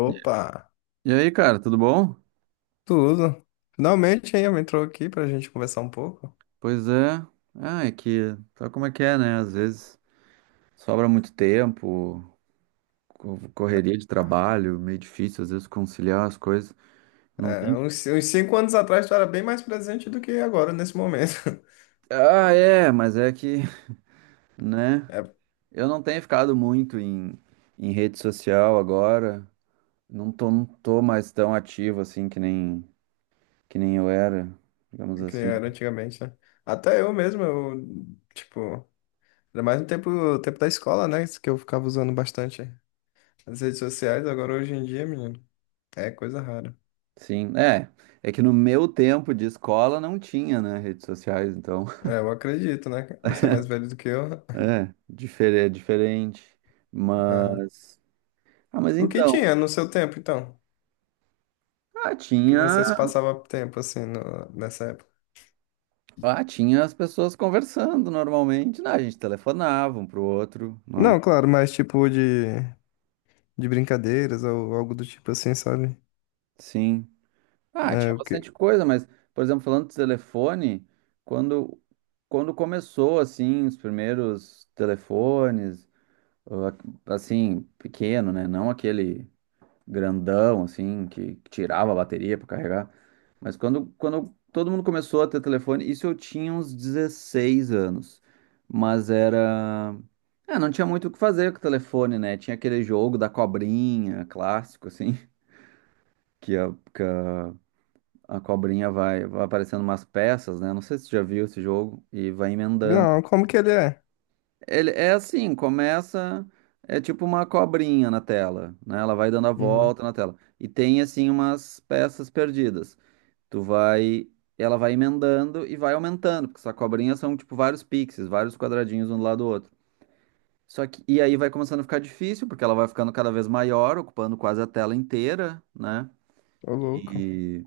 Opa, E aí, cara, tudo bom? tudo. Finalmente aí entrou aqui pra gente conversar um pouco. Pois é. Ah, é que sabe como é que é, né? Às vezes sobra muito tempo, correria de trabalho, meio difícil às vezes conciliar as coisas. Não É, tem. uns cinco anos atrás tu era bem mais presente do que agora, nesse momento. Ah, é, mas é que, né? É, Eu não tenho ficado muito em rede social agora. Não tô mais tão ativo assim que nem eu era, digamos que assim. era antigamente, né? Até eu mesmo, eu, tipo, era mais no tempo da escola, né? Isso que eu ficava usando bastante as redes sociais, agora hoje em dia, menino, é coisa rara. Sim, é. É que no meu tempo de escola não tinha, né, redes sociais, então. É, eu acredito, né? Você é mais velho do que eu. É, diferente, Aham. mas... Ah, mas O que então, tinha no seu tempo, então? ah, O que você se tinha, passava tempo assim nessa época? ah, tinha as pessoas conversando normalmente, né? A gente telefonava um pro outro, não é? Não, claro, mas tipo de brincadeiras ou algo do tipo assim, sabe? Sim. Ah, tinha É o que. bastante coisa, mas, por exemplo, falando de telefone, quando, quando começou, assim, os primeiros telefones, ah, assim, pequeno, né? Não aquele grandão, assim, que tirava a bateria para carregar. Mas quando todo mundo começou a ter telefone, isso eu tinha uns 16 anos. Mas era. É, não tinha muito o que fazer com o telefone, né? Tinha aquele jogo da cobrinha, clássico, assim, que a, que a, a cobrinha vai aparecendo umas peças, né? Não sei se você já viu esse jogo, e vai emendando. Não, como que ele é? Ele é assim, começa é tipo uma cobrinha na tela, né? Ela vai dando a Uhum. volta na tela e tem assim umas peças perdidas. Tu vai, ela vai emendando e vai aumentando, porque essa cobrinha são tipo vários pixels, vários quadradinhos um do lado do outro. Só que e aí vai começando a ficar difícil, porque ela vai ficando cada vez maior, ocupando quase a tela inteira, né? Ô, louco. E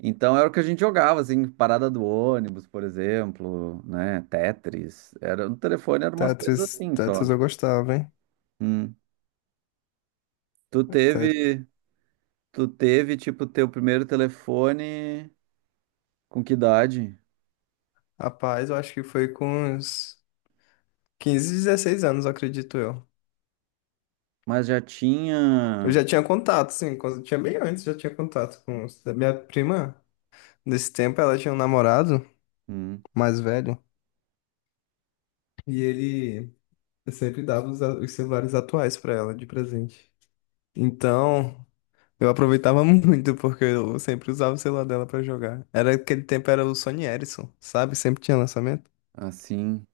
então era o que a gente jogava assim, parada do ônibus, por exemplo, né? Tetris. Era no telefone, eram umas coisas Tetris, assim só. Tetris eu gostava, hein? Hum. Tu Te- teve, tipo, teu primeiro telefone com que idade? Rapaz, eu acho que foi com uns 15, 16 anos, eu acredito eu. Mas já Eu tinha, já tinha contato, sim, quando tinha bem antes, já tinha contato com da minha prima. Nesse tempo ela tinha um namorado hum, mais velho e ele sempre dava os celulares atuais pra ela de presente. Então, eu aproveitava muito porque eu sempre usava o celular dela pra jogar. Era aquele tempo, era o Sony Ericsson, sabe? Sempre tinha lançamento. assim,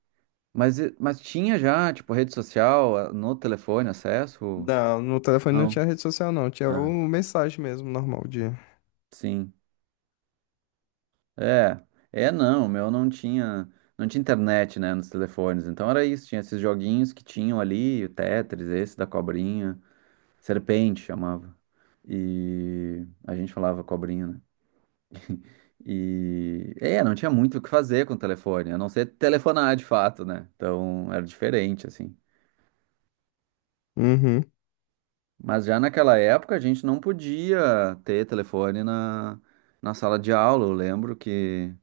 mas, mas tinha já, tipo, rede social ah, no telefone, acesso? Não, no telefone não Não. tinha rede social não, tinha o Ah, mensagem mesmo normal de. sim. É, é não, o meu não tinha, não tinha internet, né, nos telefones, então era isso, tinha esses joguinhos que tinham ali, o Tetris, esse da cobrinha, Serpente chamava, e a gente falava cobrinha, né? E é, não tinha muito o que fazer com o telefone, a não ser telefonar de fato, né? Então era diferente, assim. Uhum. Mas já naquela época a gente não podia ter telefone na sala de aula. Eu lembro que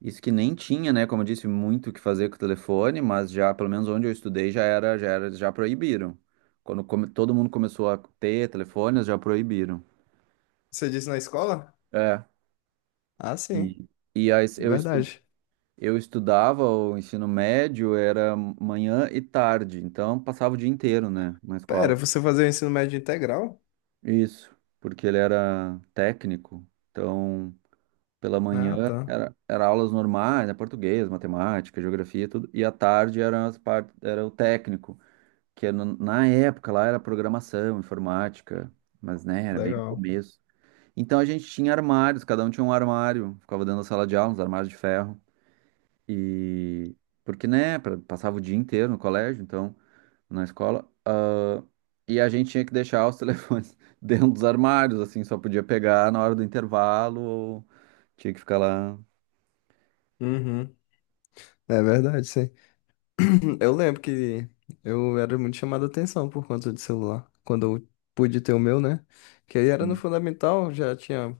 isso que nem tinha, né? Como eu disse, muito o que fazer com o telefone, mas já, pelo menos onde eu estudei, já proibiram. Quando todo mundo começou a ter telefones, já proibiram. Você disse na escola? É. Ah, sim. E, e aí eu estudei. Verdade. Eu estudava o ensino médio, era manhã e tarde, então passava o dia inteiro, né, na Pera, escola. você fazia o ensino médio integral? Isso, porque ele era técnico, então pela Ah, manhã tá. era aulas normais, né, português, matemática, geografia, tudo, e à tarde era, era o técnico, que era na época lá era programação, informática, mas né, era bem no Legal. começo. Então a gente tinha armários, cada um tinha um armário, ficava dentro da sala de aula, uns armários de ferro. E porque, né, passava o dia inteiro no colégio, então, na escola, e a gente tinha que deixar os telefones dentro dos armários, assim, só podia pegar na hora do intervalo, ou tinha que ficar lá. Uhum. É verdade, sim. Eu lembro que eu era muito chamado a atenção por conta de celular. Quando eu pude ter o meu, né? Que aí era no Assim. fundamental, já tinha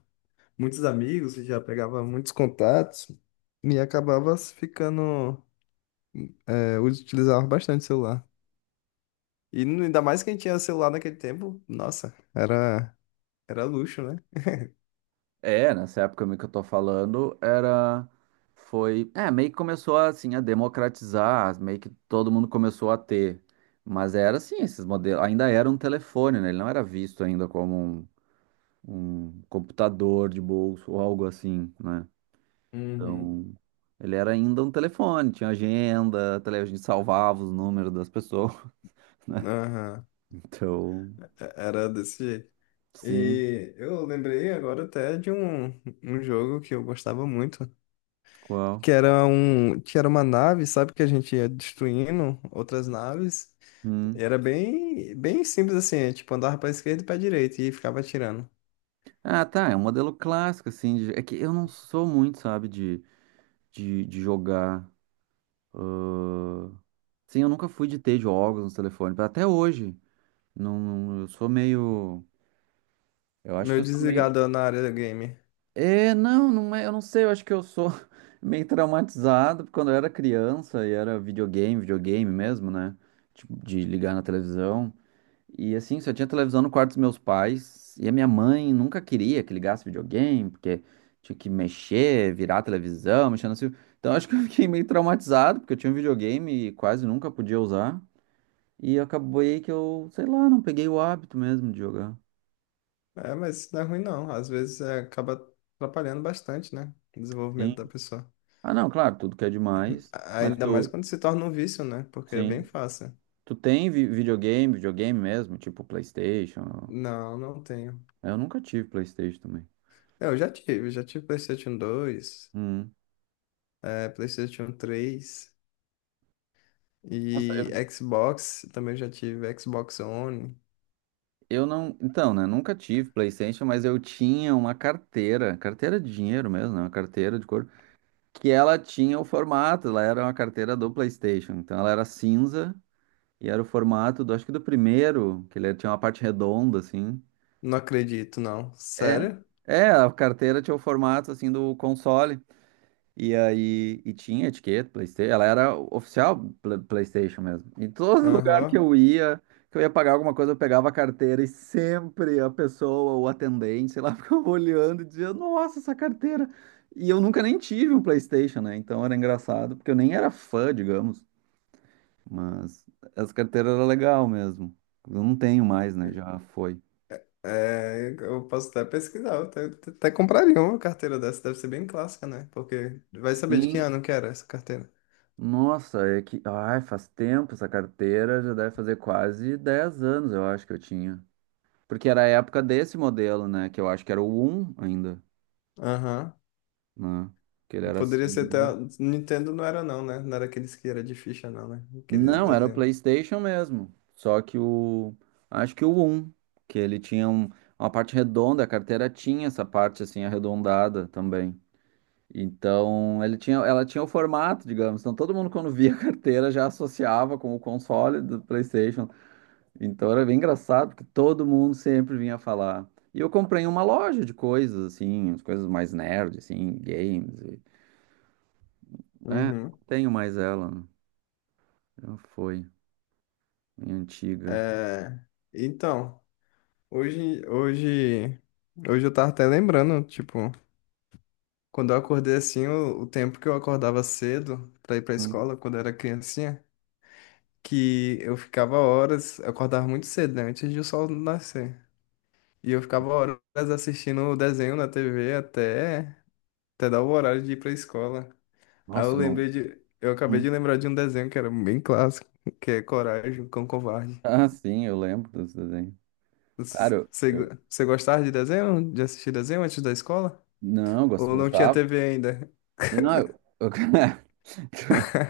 muitos amigos, já pegava muitos contatos e acabava ficando, é, utilizava bastante o celular. E ainda mais quem tinha celular naquele tempo, nossa, era, era luxo, né? É, nessa época meio que eu tô falando, era foi, é, meio que começou assim a democratizar, meio que todo mundo começou a ter. Mas era assim, esses modelos, ainda era um telefone, né? Ele não era visto ainda como um computador de bolso ou algo assim, né? Uhum. Então, ele era ainda um telefone, tinha agenda, a gente salvava os números das pessoas, né? Aham. Então, Era desse jeito. sim, E eu lembrei agora até de um jogo que eu gostava muito, qual? que era que era uma nave, sabe, que a gente ia destruindo outras naves. Hum. Era bem simples assim, é, tipo andava para esquerda e para direita e ficava atirando. Ah, tá, é um modelo clássico, assim, é que eu não sou muito, sabe, de jogar. Ah, sim, eu nunca fui de ter jogos no telefone, até hoje, não, eu sou meio, eu acho que Meu eu sou meio. desligador na área da game. É, não, não é, eu não sei, eu acho que eu sou meio traumatizado porque quando eu era criança e era videogame, videogame mesmo, né? Tipo, de ligar na televisão. E assim, só tinha televisão no quarto dos meus pais e a minha mãe nunca queria que ligasse videogame, porque tinha que mexer, virar a televisão, mexendo assim. Então eu acho que eu fiquei meio traumatizado, porque eu tinha um videogame e quase nunca podia usar. E acabou aí que eu, sei lá, não peguei o hábito mesmo de jogar. É, mas isso não é ruim não. Às vezes é, acaba atrapalhando bastante, né? O desenvolvimento da Sim. pessoa. Ah, não, claro, tudo que é demais, mas Ainda mais tu, quando se torna um vício, né? Porque é bem sim. fácil. Tu tem videogame, videogame mesmo, tipo PlayStation? Não, não tenho. Eu nunca tive PlayStation também. É, eu já tive PlayStation dois, Hum. é, PlayStation três Nossa, e Xbox. Também já tive Xbox One. eu não. Então, né? Nunca tive PlayStation, mas eu tinha uma carteira, carteira de dinheiro mesmo, né? Uma carteira de couro, que ela tinha o formato, ela era uma carteira do PlayStation. Então, ela era cinza e era o formato do, acho que do primeiro, que ele tinha uma parte redonda, assim. Não acredito, não. É. Sério? É, a carteira tinha o formato, assim, do console. E aí, e tinha etiqueta, PlayStation, ela era oficial PlayStation mesmo. Em todo lugar Aham. Que eu ia pagar alguma coisa, eu pegava a carteira e sempre a pessoa, o atendente, sei lá, ficava olhando e dizia, nossa, essa carteira. E eu nunca nem tive um PlayStation, né? Então era engraçado, porque eu nem era fã, digamos, mas essa carteira era legal mesmo. Eu não tenho mais, né? Já foi. É, eu posso até pesquisar, eu até compraria uma carteira dessa, deve ser bem clássica, né? Porque vai saber de que Sim. ano que era essa carteira. Nossa, é que. Ai, faz tempo essa carteira, já deve fazer quase 10 anos, eu acho que eu tinha. Porque era a época desse modelo, né? Que eu acho que era o um ainda, Aham. né? Que ele era Poderia assim, ser até. né? Nintendo não era, não, né? Não era aqueles que era de ficha, não, né? Aquele Não, era o desenho. PlayStation mesmo. Só que o. Acho que o um, que ele tinha uma parte redonda, a carteira tinha essa parte assim arredondada também. Então, ele tinha, ela tinha o formato, digamos. Então, todo mundo quando via a carteira já associava com o console do PlayStation. Então era bem engraçado, porque todo mundo sempre vinha falar. E eu comprei uma loja de coisas, assim, as coisas mais nerd, assim, games. É, não Uhum. tenho mais ela, né? Já foi, minha antiga. É, então, hoje, hoje, hoje eu tava até lembrando, tipo, quando eu acordei assim, o tempo que eu acordava cedo pra ir pra Hum. escola, quando eu era criancinha, que eu ficava horas, eu acordava muito cedo, né? Antes de o sol nascer. E eu ficava horas assistindo o desenho na TV até, até dar o horário de ir pra escola. Aí Nossa, eu eu não. lembrei de. Eu acabei Hum. de lembrar de um desenho que era bem clássico, que é Coragem, o Cão Covarde. Ah, sim, eu lembro desse desenho. Cara, Você, você gostava de desenho? De assistir desenho antes da escola? Não, eu Ou não tinha gostava. TV ainda? Eu Não,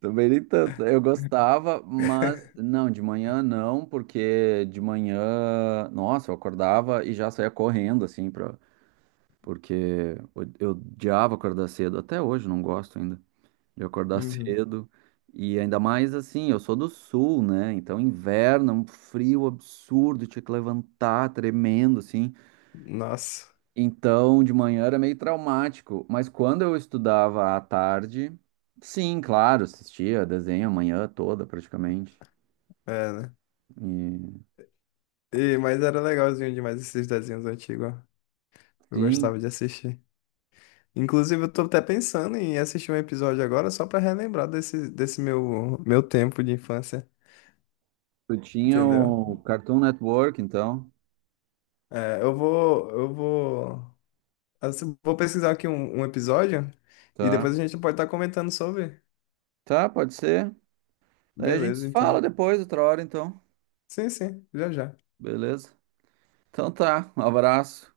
também nem tanto. Eu gostava, mas não, de manhã não, porque de manhã, nossa, eu acordava e já saía correndo, assim, porque eu odiava acordar cedo, até hoje não gosto ainda de acordar Uhum. cedo. E ainda mais assim, eu sou do sul, né? Então inverno, é um frio absurdo, tinha que levantar tremendo assim. Nossa, Então de manhã era meio traumático, mas quando eu estudava à tarde, sim, claro, assistia desenho a manhã toda praticamente. é, né? E E, mas era legalzinho demais esses desenhos antigos, ó. Eu sim, gostava de assistir. Inclusive, eu tô até pensando em assistir um episódio agora só pra relembrar desse meu, meu tempo de infância. tu tinha Entendeu? o Cartoon Network, então, É, eu vou, assim, vou pesquisar aqui um episódio e tá? depois a gente pode estar comentando sobre. Tá, pode ser. Daí a gente Beleza, se fala então. depois, outra hora, então. Sim, sim, já já. Beleza? Então tá, um abraço.